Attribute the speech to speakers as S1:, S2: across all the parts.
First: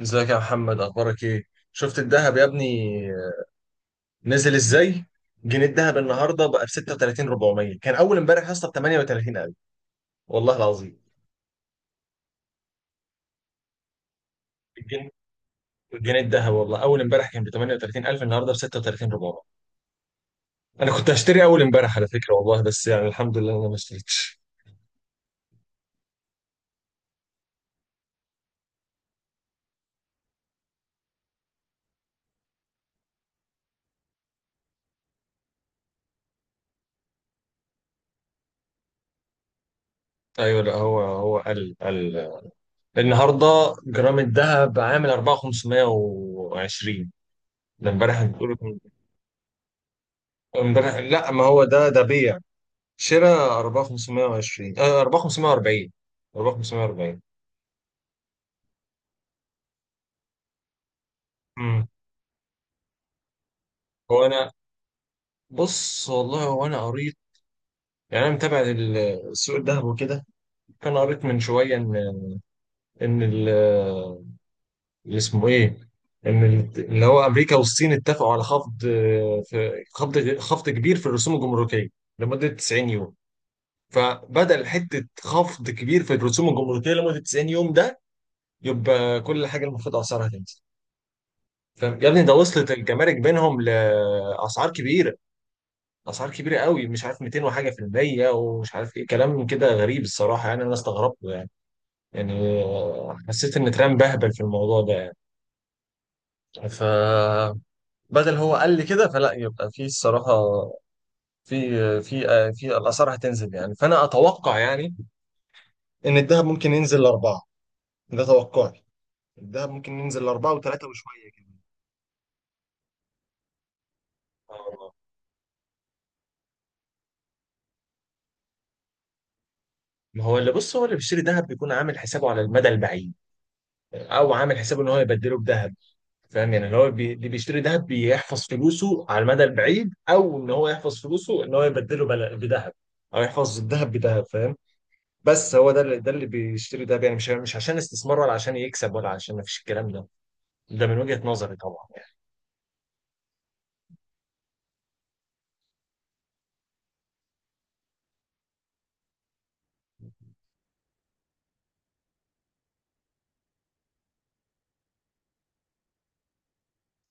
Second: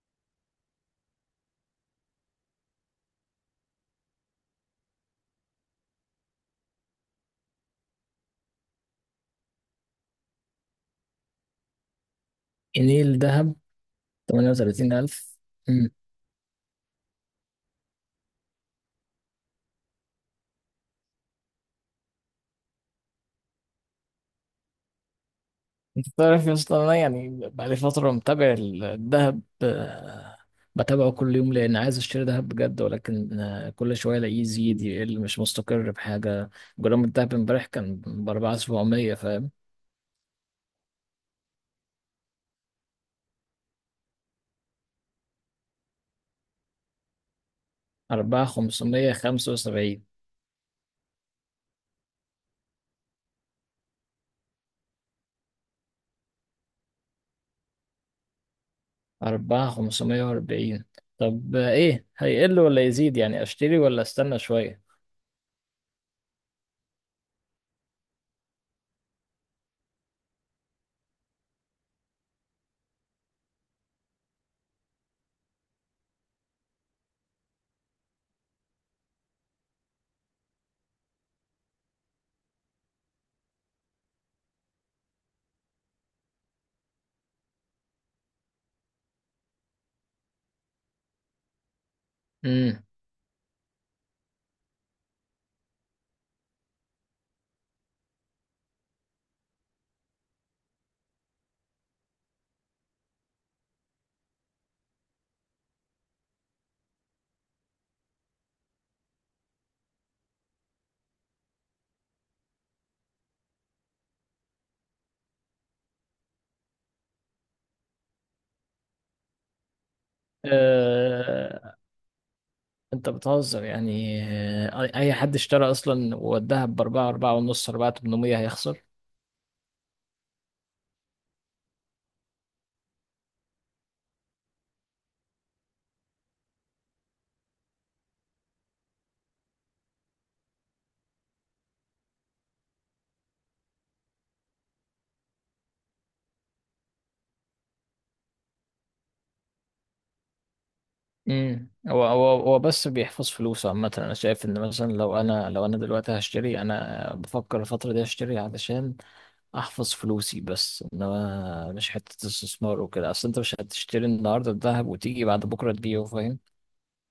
S1: ازيك يا محمد؟ اخبارك ايه؟ شفت الذهب يا ابني؟ نزل ازاي! جنيه الذهب النهارده بقى ب 36 400، كان اول امبارح يا اسطى ب 38,000. والله العظيم.
S2: جنيه دهب؟
S1: الجنيه
S2: 38000؟ امم.
S1: الجنيه الذهب والله اول امبارح كان ب 38,000، النهارده ب 36 400. انا كنت هشتري اول امبارح على فكره والله، بس يعني الحمد لله انا ما اشتريتش.
S2: انت تعرف يا اسطى، انا يعني بقالي فترة متابع الذهب، بتابعه كل يوم لان عايز اشتري ذهب بجد، ولكن كل شوية الاقيه يزيد يقل، مش مستقر بحاجة. جرام الذهب امبارح كان ب 4700، فاهم؟
S1: ايوه، لا هو قل قل. النهارده جرام الذهب عامل 4,520. ده امبارح بتقول؟
S2: 4575.
S1: امبارح؟ لا، ما هو ده بيع. شراء 4,520، آه 4,540. 4,540.
S2: 4540. طب
S1: امم
S2: ايه، هيقل ولا يزيد؟ يعني اشتري ولا
S1: هو
S2: استنى
S1: انا،
S2: شوية؟
S1: بص والله هو انا قريت. يعني انا متابع سوق الذهب وكده. كان قريت من شويه ان ان ال- اللي اسمه ايه ان ال- اللي هو امريكا والصين اتفقوا على خفض، في خفض كبير في الرسوم الجمركيه لمده 90 يوم. فبدل حته خفض كبير في الرسوم الجمركيه لمده 90 يوم ده، يبقى كل حاجه المفروض اسعارها تنزل. فاهم يا ابني؟ ده وصلت الجمارك بينهم لاسعار كبيره، اسعار كبيره قوي. مش عارف 200 وحاجه في المية ومش عارف ايه، كلام كده غريب الصراحه يعني. انا استغربت يعني. يعني حسيت ان ترامب بهبل في الموضوع ده. يعني فبدل، هو قال لي كده فلا يبقى في الصراحه في في في الاسعار هتنزل يعني. فانا اتوقع يعني ان الذهب ممكن ينزل لاربعه. ده توقعي. الذهب ممكن ينزل لاربعه وثلاثه وشويه كده.
S2: امم. انت بتهزر يعني،
S1: آه والله.
S2: اي حد اشترى اصلا ووداها باربعة، اربعة ونص، اربعة 800 هيخسر.
S1: ما هو اللي، بص هو اللي بيشتري ذهب بيكون عامل حسابه على المدى البعيد، او عامل حسابه ان هو يبدله بذهب. فاهم؟ يعني اللي هو بي، اللي بيشتري ذهب بيحفظ فلوسه على المدى البعيد، او ان هو يحفظ فلوسه ان هو يبدله بل، بذهب. او يحفظ الذهب بذهب، فاهم؟ بس هو ده اللي بيشتري ذهب يعني مش عشان استثمار ولا عشان يكسب ولا عشان ما فيش، الكلام ده. ده من وجهة نظري طبعا
S2: هو
S1: يعني.
S2: هو هو بس بيحفظ فلوسه عامة. انا شايف ان مثلا لو انا دلوقتي هشتري، انا بفكر الفترة دي اشتري علشان احفظ فلوسي، بس انما مش حتة استثمار وكده. اصل انت مش هتشتري النهاردة الذهب وتيجي بعد بكرة تبيعه، فاهم؟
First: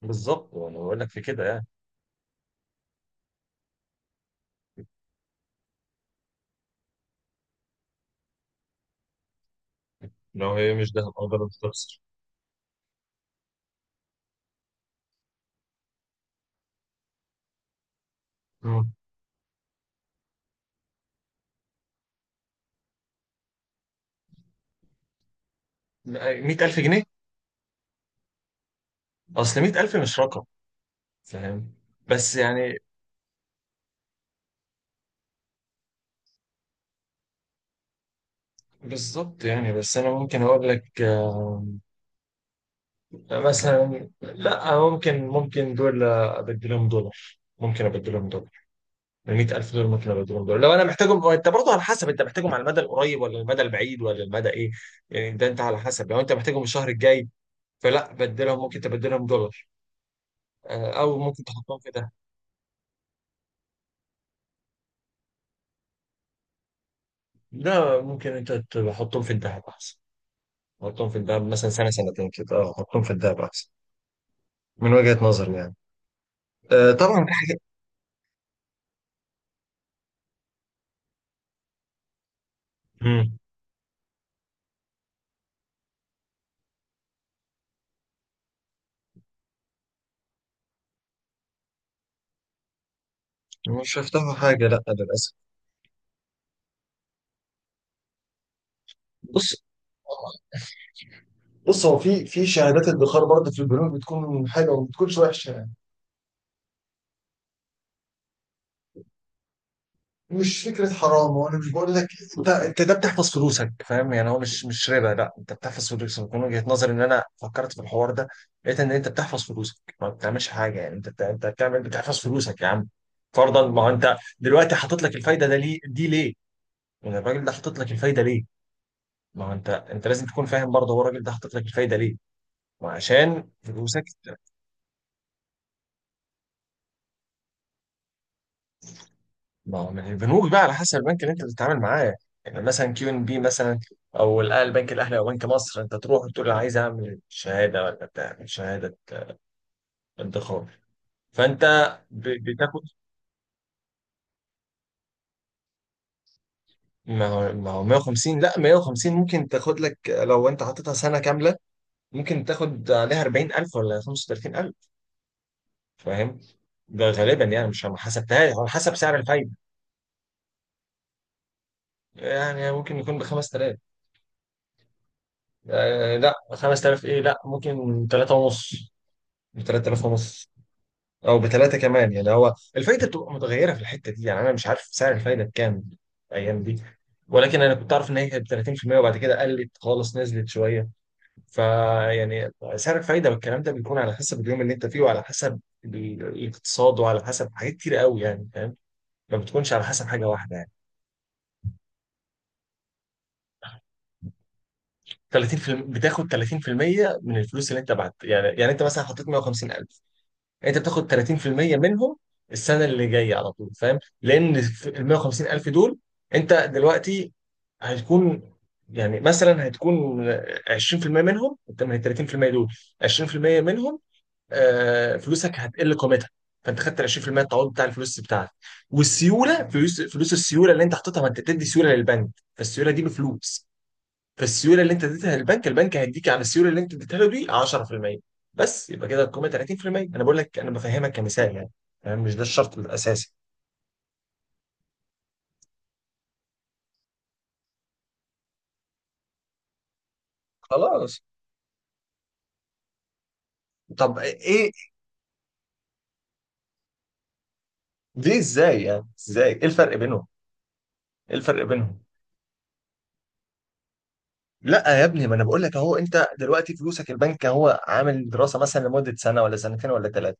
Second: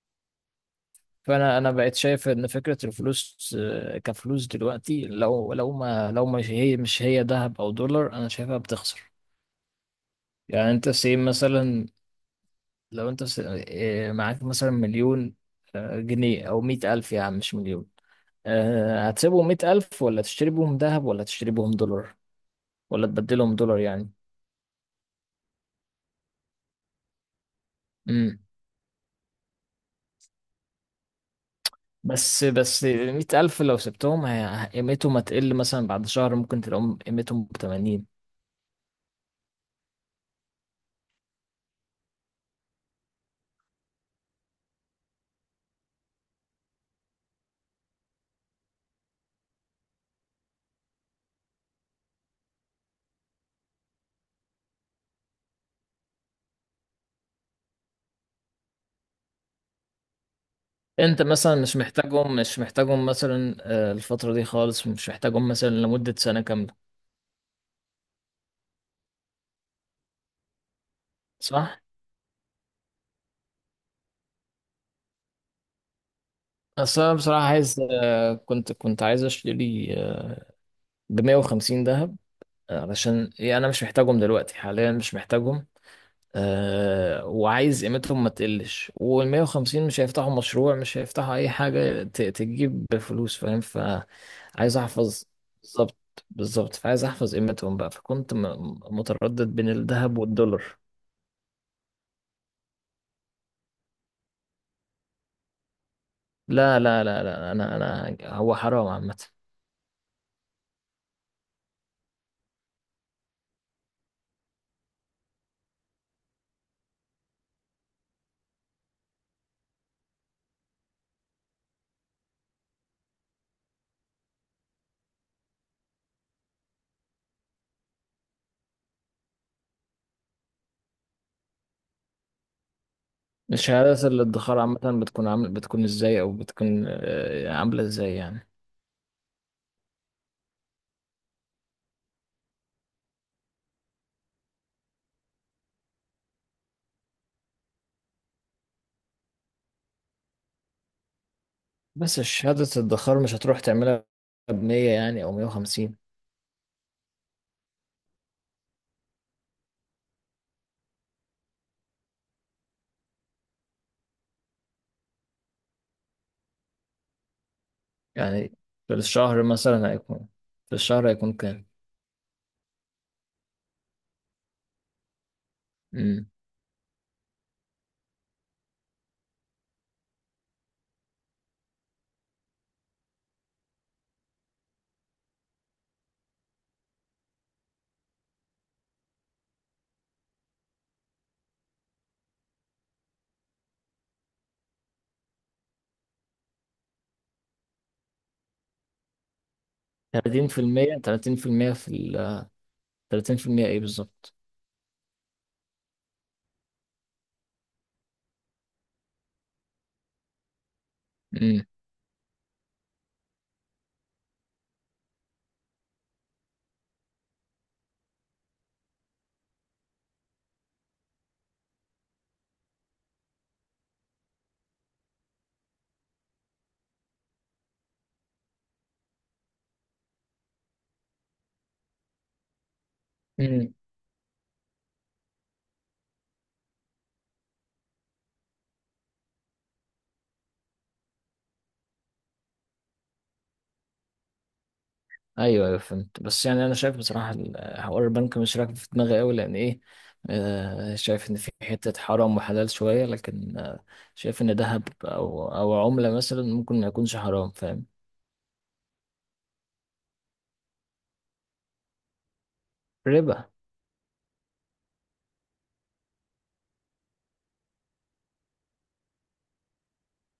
S1: بالظبط، وانا بقول لك في كده
S2: فانا
S1: يعني.
S2: انا بقيت شايف ان فكرة الفلوس، كفلوس دلوقتي، لو مش هي ذهب او دولار، انا شايفها بتخسر.
S1: ان هو
S2: يعني
S1: هي مش
S2: انت
S1: ذهب
S2: سيب
S1: او ده
S2: مثلا،
S1: بتخسر.
S2: لو انت س- إيه، معاك مثلا مليون جنيه، او 100000 يا عم، مش مليون. هتسيبهم 100000، ولا تشتري بهم ذهب، ولا تشتري بهم دولار، ولا تبدلهم دولار يعني؟
S1: 100,000 جنيه؟
S2: امم.
S1: اصل 100,000 مش رقم، فاهم؟ بس
S2: بس
S1: يعني
S2: بس 100000 لو سبتهم، قيمتهم هتقل، مثلا بعد شهر ممكن تلاقيهم قيمتهم بتمانين.
S1: بالظبط يعني. بس انا ممكن اقول لك مثلا، لا ممكن دول ابدلهم دولار. ممكن ابدلهم دولار ب 100,000 دولار. ممكن ابدلهم دولار لو انا محتاجهم. انت برضه على حسب انت محتاجهم على المدى القريب ولا المدى البعيد ولا المدى ايه. يعني ده انت على حسب، لو انت محتاجهم الشهر الجاي فلا بدلهم، ممكن تبدلهم دولار. او
S2: انت
S1: ممكن
S2: مثلا
S1: تحطهم في ده.
S2: مش محتاجهم مثلا الفترة دي خالص، مش محتاجهم مثلا لمدة سنة كاملة،
S1: لا، ممكن انت تحطهم في الذهب احسن. تحطهم في الذهب مثلا
S2: صح؟
S1: سنه سنتين كده، اه حطهم في الذهب احسن. من وجهه نظري يعني.
S2: بس انا
S1: طبعا في
S2: بصراحة
S1: حاجه.
S2: عايز، كنت عايز اشتري ب 150 ذهب. علشان
S1: مم.
S2: إيه، انا مش محتاجهم دلوقتي، حاليا مش محتاجهم. وعايز قيمتهم ما تقلش، وال 150 مش هيفتحوا مشروع، مش هيفتحوا اي حاجة تجيب فلوس، فاهم؟
S1: مش هفتحوا حاجه،
S2: فعايز
S1: لا
S2: احفظ.
S1: للاسف.
S2: بالظبط. بالظبط، فعايز احفظ قيمتهم بقى. فكنت
S1: بص.
S2: متردد بين الذهب والدولار.
S1: بص هو في في شهادات ادخار برضه في البنوك، بتكون حلوه وما بتكونش وحشه يعني.
S2: لا لا لا لا، انا هو حرام عامة.
S1: مش فكره حرام، وانا مش بقول لك. انت ده بتحفظ فلوسك فاهم يعني. هو مش ربا، لا انت بتحفظ فلوسك. من وجهه نظري، ان انا فكرت في الحوار ده لقيت ان انت بتحفظ فلوسك، ما بتعملش حاجه يعني. انت بتعمل، بتحفظ فلوسك يا عم. فرضا ما هو انت دلوقتي حاطط لك الفايده ده ليه دي ليه؟ يعني الراجل ده حاطط لك الفايده ليه؟ ما هو انت لازم تكون فاهم برضه، هو الراجل ده حاطط لك الفايده ليه؟ ما عشان فلوسك.
S2: الشهادات الادخار عامة بتكون ازاي؟ او بتكون عاملة ازاي يعني؟
S1: ما هو من البنوك بقى على حسب البنك اللي انت بتتعامل معاه. يعني مثلا كيو ان بي مثلا، او البنك الاهلي او بنك مصر. انت تروح وتقول انا عايز اعمل شهاده ولا بتاع، شهاده ادخار. فانت
S2: بس شهادة
S1: بتاخد.
S2: الادخار مش هتروح تعملها بمية يعني، أو 150.
S1: ما هو 150، لا 150 ممكن تاخد لك لو انت حاططها سنه كامله. ممكن تاخد عليها 40,000 ولا 35,000، فاهم؟ ده غالبا يعني مش، ما حسبتهاش
S2: يعني
S1: على
S2: في
S1: حسب سعر
S2: الشهر
S1: الفايده.
S2: مثلا هيكون في الشهر هيكون كام؟
S1: يعني ممكن يكون ب 5,000، آه
S2: أمم.
S1: لا 5,000 ايه، لا ممكن 3 ونص. ب 3,000 ونص، او بثلاثه كمان يعني. هو الفايده بتبقى متغيره في الحته دي يعني. انا مش عارف سعر الفايده بكام الايام دي. ولكن انا كنت اعرف ان هي كانت 30%، وبعد كده قلت خالص نزلت شويه. فيعني سعر الفايده والكلام ده بيكون على حسب اليوم اللي انت فيه، وعلى حسب الاقتصاد وعلى حسب حاجات كتير قوي يعني، فاهم؟ ما بتكونش على حسب حاجه
S2: تلاتين
S1: واحده
S2: في
S1: يعني.
S2: المية تلاتين في المية في ال تلاتين في المية إيه بالظبط؟
S1: 30، بتاخد 30% من الفلوس اللي انت بعت يعني. يعني انت مثلا حطيت 150,000، انت بتاخد
S2: أمم.
S1: 30% منهم السنه اللي جايه على طول، فاهم؟ لان ال 150 الف دول، انت دلوقتي هتكون، يعني مثلا هتكون 20% منهم، انت من ال 30% دول 20% منهم، فلوسك هتقل قيمتها. فانت خدت ال 20% التعويض بتاع الفلوس بتاعتك. والسيوله، فلوس، السيوله اللي انت حاططها، ما انت بتدي سيوله للبنك. فالسيوله دي بفلوس.
S2: أمم.
S1: فالسيوله اللي انت اديتها للبنك، البنك هيديك على السيوله اللي انت اديتها له دي 10%. بس يبقى كده القيمه 30%. انا بقول لك انا بفهمك كمثال يعني، فاهم؟ مش ده الشرط الاساسي.
S2: أيوه أيوه، فهمت. بس يعني أنا شايف بصراحة، حوار البنك مش راكب في دماغي أوي، لأن إيه،
S1: خلاص.
S2: شايف إن في حتة حرام وحلال شوية، لكن
S1: طب
S2: شايف إن
S1: ايه؟
S2: دهب أو عملة مثلا ممكن ما يكونش حرام، فاهم؟
S1: ليه؟ ازاي يعني؟ ازاي؟ ايه الفرق بينهم؟ ايه الفرق بينهم؟
S2: ربا.
S1: لا يا ابني، ما انا بقول لك اهو. انت دلوقتي فلوسك البنك هو عامل دراسه مثلا لمده سنه ولا سنتين ولا ثلاثه.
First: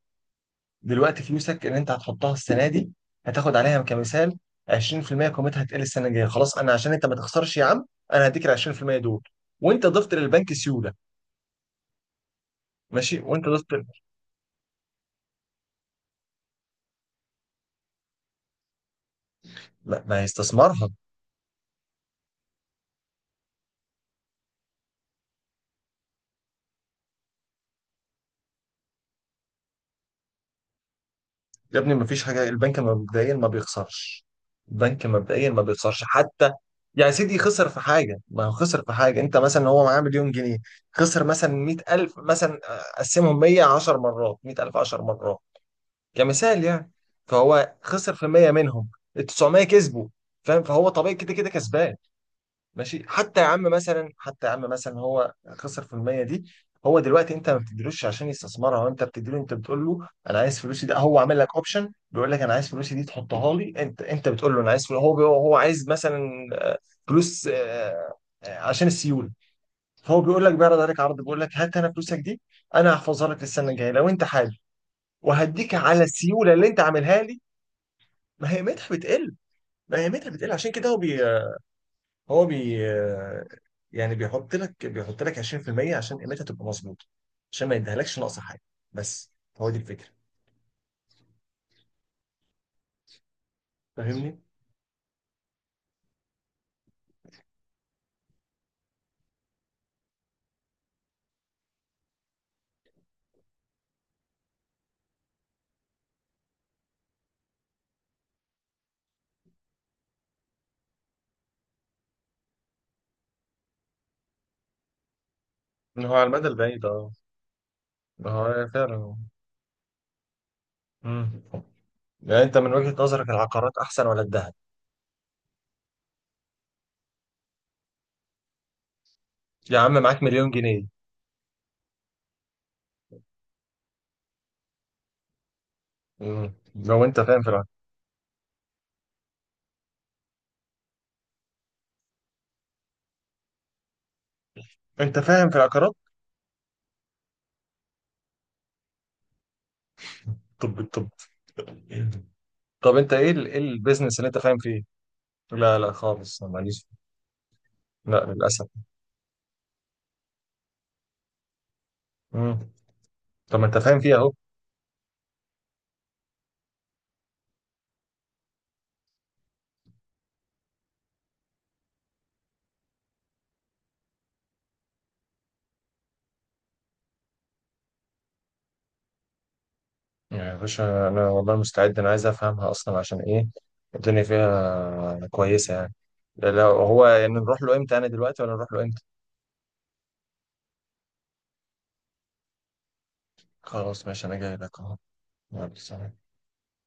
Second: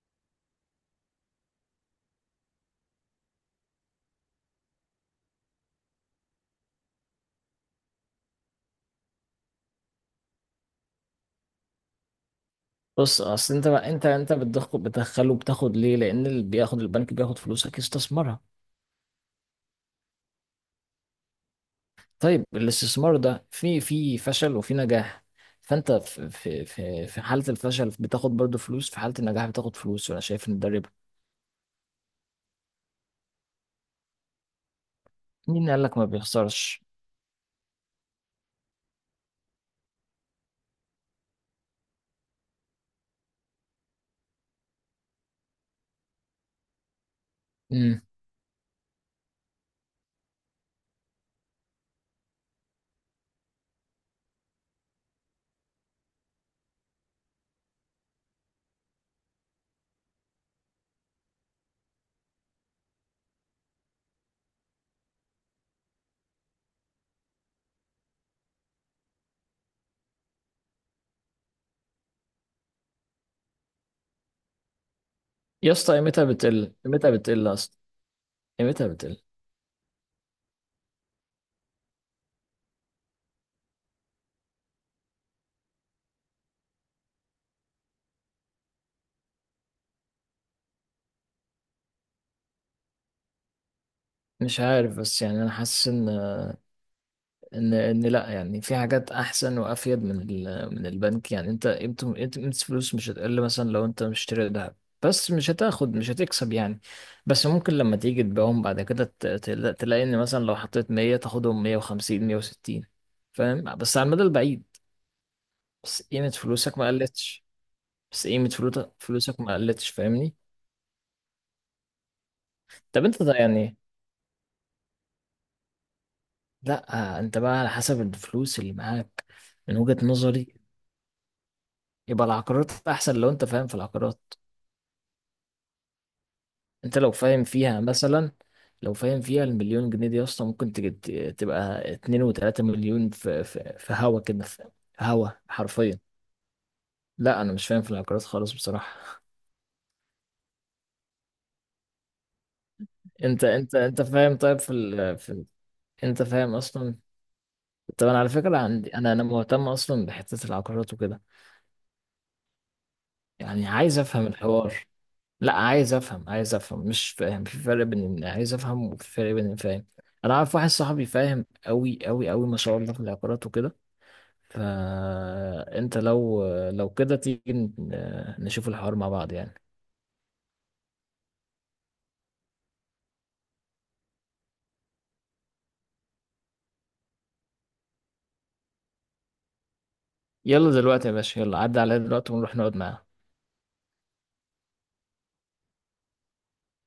S1: دلوقتي فلوسك اللي انت هتحطها السنه دي هتاخد عليها كمثال 20%، قيمتها هتقل السنه الجايه. خلاص، انا عشان انت ما تخسرش يا عم، انا هديك ال 20% دول، وانت ضفت للبنك سيوله. ماشي،
S2: بص،
S1: وانت
S2: اصل
S1: ضفت.
S2: انت بقى انت بتدخله، بتاخد ليه؟ لان اللي بياخد البنك بياخد فلوسك يستثمرها.
S1: لا، ما هيستثمرها.
S2: طيب الاستثمار ده في فشل وفي نجاح، فانت في حالة الفشل بتاخد برضو فلوس، في حالة النجاح بتاخد فلوس، وانا شايف ان ده ربا.
S1: يا ابني ما فيش حاجه، البنك مبدئيا ما بيخسرش. البنك مبدئيا ما
S2: مين قال لك
S1: بيخسرش
S2: ما
S1: حتى.
S2: بيخسرش؟
S1: يعني سيدي خسر في حاجه؟ ما هو خسر في حاجه. انت مثلا هو معاه مليون جنيه، خسر مثلا 100,000 مثلا، قسمهم 100، 10 مرات، 100,000، 10 مرات، كمثال يعني. فهو
S2: امم.
S1: خسر في 100 منهم، ال 900 كسبوا. فاهم؟ فهو طبيعي كده كده كسبان. ماشي، حتى يا عم مثلا هو خسر في المية دي. هو دلوقتي انت ما بتديلوش عشان يستثمرها، وانت بتديله، انت بتقول له انا عايز فلوسي. ده هو عامل لك اوبشن بيقول لك انا عايز فلوسي دي تحطها لي. انت بتقول له انا عايز فلوسي، هو بي، هو عايز مثلا فلوس، عشان السيوله. فهو بيقول لك، بيعرض عليك عرض بيقول لك هات انا فلوسك دي، انا هحفظها لك للسنه الجايه لو انت حابب،
S2: يا
S1: وهديك
S2: اسطى
S1: على
S2: قيمتها
S1: السيوله اللي
S2: بتقل،
S1: انت
S2: قيمتها
S1: عاملها لي.
S2: بتقل اصلا.
S1: ما هي
S2: قيمتها
S1: قيمتها
S2: بتقل.
S1: بتقل. ما هي قيمتها بتقل عشان كده هو بي هو بي يعني بيحط لك 20% عشان قيمتها تبقى مظبوطه، عشان ما يديهالكش ناقصه حاجه بس. هو دي الفكره، فاهمني؟
S2: مش عارف، بس يعني انا حاسس ان، لا يعني، في حاجات احسن وافيد من من البنك. يعني انت قيمه الفلوس مش هتقل، مثلا لو انت مشتري ذهب، بس مش هتكسب يعني. بس ممكن لما تيجي تبيعهم بعد كده تلاقي ان مثلا لو حطيت 100 تاخدهم 150 160، فاهم؟ بس على المدى البعيد. بس
S1: إن هو على
S2: قيمه
S1: المدى
S2: فلوسك
S1: البعيد
S2: ما
S1: اه.
S2: قلتش. بس
S1: ما
S2: قيمه
S1: هو فعلا.
S2: فلوسك ما قلتش، فاهمني؟
S1: مم. يعني انت من وجهة
S2: طب انت
S1: نظرك
S2: ده يعني،
S1: العقارات احسن ولا الذهب؟
S2: لا انت بقى على حسب الفلوس اللي معاك. من
S1: يا عم
S2: وجهة
S1: معاك مليون
S2: نظري،
S1: جنيه.
S2: يبقى العقارات احسن لو انت فاهم في العقارات.
S1: مم.
S2: انت
S1: لو
S2: لو
S1: انت فاهم
S2: فاهم
S1: في العقارات.
S2: فيها مثلا، لو فاهم فيها المليون جنيه دي يا اسطى، ممكن تجد تبقى اتنين وتلاتة مليون في هوا كده، في
S1: انت
S2: هوا
S1: فاهم في العقارات؟
S2: حرفيا. لا انا مش فاهم في العقارات خالص بصراحة.
S1: طب، طب انت ايه
S2: انت
S1: ايه
S2: انت انت
S1: البيزنس اللي
S2: فاهم؟
S1: انت فاهم
S2: طيب
S1: فيه؟ لا لا
S2: انت
S1: خالص، أنا
S2: فاهم
S1: ماليش.
S2: اصلا؟ طب انا
S1: لا
S2: على فكرة
S1: للاسف.
S2: عندي انا مهتم اصلا بحتة العقارات وكده،
S1: مم. طب ما
S2: يعني
S1: انت
S2: عايز
S1: فاهم فيها
S2: افهم
S1: اهو.
S2: الحوار. لا عايز افهم عايز افهم مش فاهم. في فرق بين ان عايز افهم، وفي فرق بين إن فاهم. انا عارف واحد صاحبي فاهم قوي قوي قوي، ما شاء الله، في العقارات وكده. فانت لو كده تيجي نشوف الحوار مع بعض يعني.
S1: يعني يا باشا انا والله مستعد، انا عايز افهمها اصلا. عشان ايه؟ الدنيا فيها كويسه يعني. لو هو يعني نروح له امتى؟ انا دلوقتي ولا نروح له امتى؟
S2: يلا دلوقتي يا باشا، يلا عدى عليا دلوقتي ونروح نقعد معاه.
S1: خلاص ماشي، انا جاي لك اهو. يلا سلام.